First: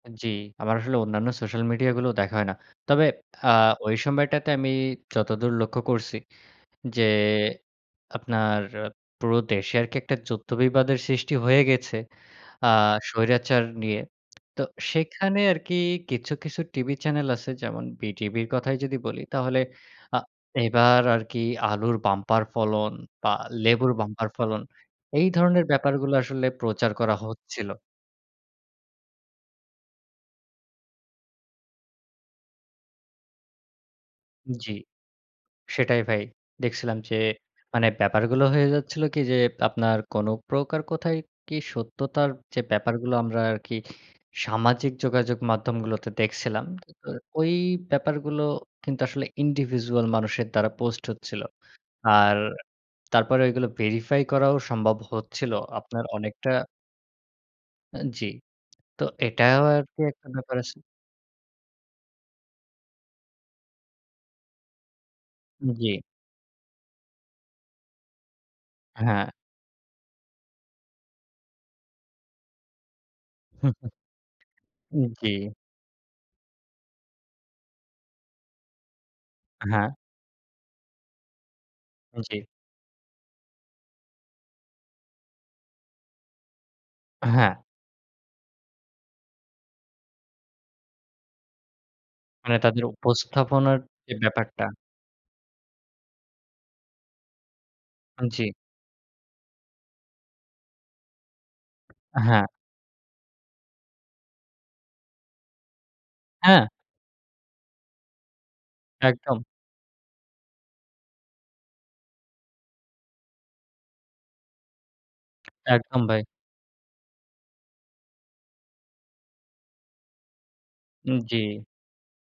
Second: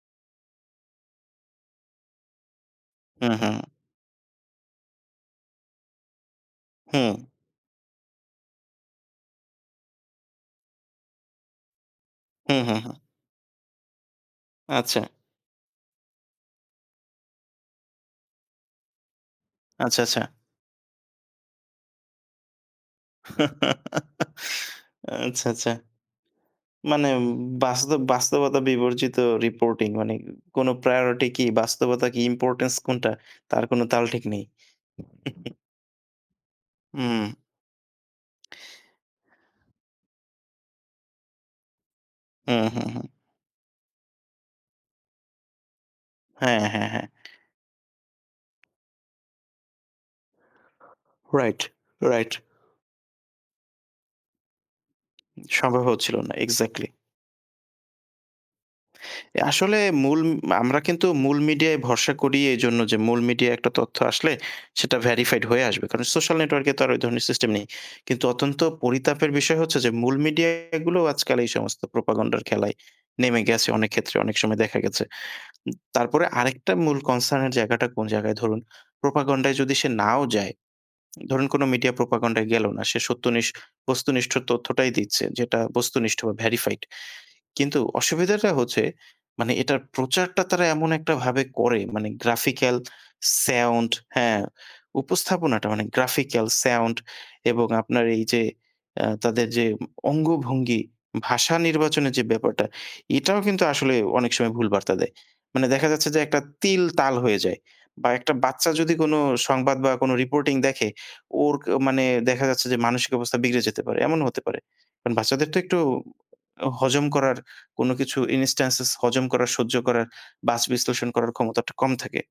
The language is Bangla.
জি। আমার আসলে অন্যান্য সোশ্যাল মিডিয়াগুলো দেখা হয় না। তবে হু, আ হু। ওই সময়টাতে আমি যতদূর লক্ষ্য করছি যে হুম। আপনার পুরো দেশে আরকি একটা যুদ্ধ-বিবাদের সৃষ্টি হয়ে গেছে হু, আ হু, হু। স্বৈরাচার নিয়ে। তো আচ্ছা। সেখানে আরকি কিছু, কিছু টিভি চ্যানেল আছে যেমন বিটিভির কথাই যদি বলি তাহলে আচ্ছা, আ আচ্ছা। এবার আরকি আলুর বাম্পার ফলন বা লেবুর বাম্পার ফলন এই আচ্ছা, ধরনের আচ্ছা। ব্যাপারগুলো আসলে প্রচার মানে করা হচ্ছিল। বাস্তব বাস্তবতা বিবর্জিত রিপোর্টিং মানে কোন প্রায়োরিটি কি, বাস্তবতা কি, ইম্পোর্টেন্স কোনটা, তার কোন তাল ঠিক নেই।। জি। সেটাই ভাই। দেখছিলাম যে হুম। মানে ব্যাপারগুলো হয়ে যাচ্ছিল কি যে, আপনার কোন প্রকার কথায় কি সত্যতার হু, যে হু, হু। ব্যাপারগুলো আমরা আরকি সামাজিক যোগাযোগ মাধ্যমগুলোতে দেখছিলাম। হ্যাঁ, হ্যাঁ, হ্যাঁ। ওই ব্যাপারগুলো কিন্তু আসলে ইন্ডিভিজুয়াল মানুষের দ্বারা পোস্ট হচ্ছিল। Right, right. আর তারপরে ঐগুলো ভেরিফাই করাও সম্ভব হচ্ছিল। সম্ভব আপনার হচ্ছিল না। অনেকটা এক্সাক্টলি। জি। তো এটাও আসলে আর কি মূল একটা ব্যাপার আছে। আমরা কিন্তু মূল মিডিয়ায় ভরসা করি এজন্য যে মূল মিডিয়ায় একটা তথ্য আসলে সেটা ভেরিফাইড হয়ে আসবে। জি। কারণ, সোশ্যাল নেটওয়র্কে তো আর ওই ধরনের সিস্টেম নেই। কিন্তু অত্যন্ত পরিতাপের হ্যাঁ। বিষয় হচ্ছে যে মূল মিডিয়াগুলো আজকাল এই সমস্ত প্রোপাগান্ডার খেলায় নেমে গেছে অনেক ক্ষেত্রে, অনেক সময় দেখা গেছে। জি। তারপরে আরেকটা মূল কনসার্ন এর জায়গাটা কোন জায়গায়, ধরুন প্রোপাগান্ডায় যদি সে হ্যাঁ। নাও যায়, ধরুন কোন মিডিয়া জি। প্রোপাগান্ডায় গেল না। সে সত্যনিষ্ঠ, বস্তুনিষ্ঠ তথ্যটাই দিচ্ছে; যেটা বস্তুনিষ্ঠ, ভেরিফাইড। হ্যাঁ। কিন্তু অসুবিধাটা হচ্ছে মানে এটার প্রচারটা তারা এমন একটাভাবে করে মানে মানে গ্রাফিক্যাল, তাদের উপস্থাপনার সাউন্ড, যে হ্যাঁ, ব্যাপারটা। উপস্থাপনাটা; মানে গ্রাফিক্যাল, সাউন্ড এবং আপনার এই যে জি। আ তাদের যে অঙ্গভঙ্গি, ভাষা নির্বাচনের যে হ্যাঁ। ব্যাপারটা এটাও কিন্তু আসলে অনেক সময় ভুল বার্তা দেয়। মানে দেখা যাচ্ছে যে একটা হ্যাঁ। তিল, তাল হয়ে যায়। বা একটা বাচ্চা যদি কোন একদম। সংবাদ বা কোন রিপোর্টিং দেখে ওর মানে দেখা যাচ্ছে যে মানসিক অবস্থা বিগড়ে যেতে পারে। এমনও হতে পারে। কারণ বাচ্চাদের তো একটু একদম ভাই। হজম করার কোন কিছু ইনস্ট্যান্সেস হজম করার, সহ্য করার, বাছ বিশ্লেষণ করার জি। ক্ষমতাটা কম থাকে।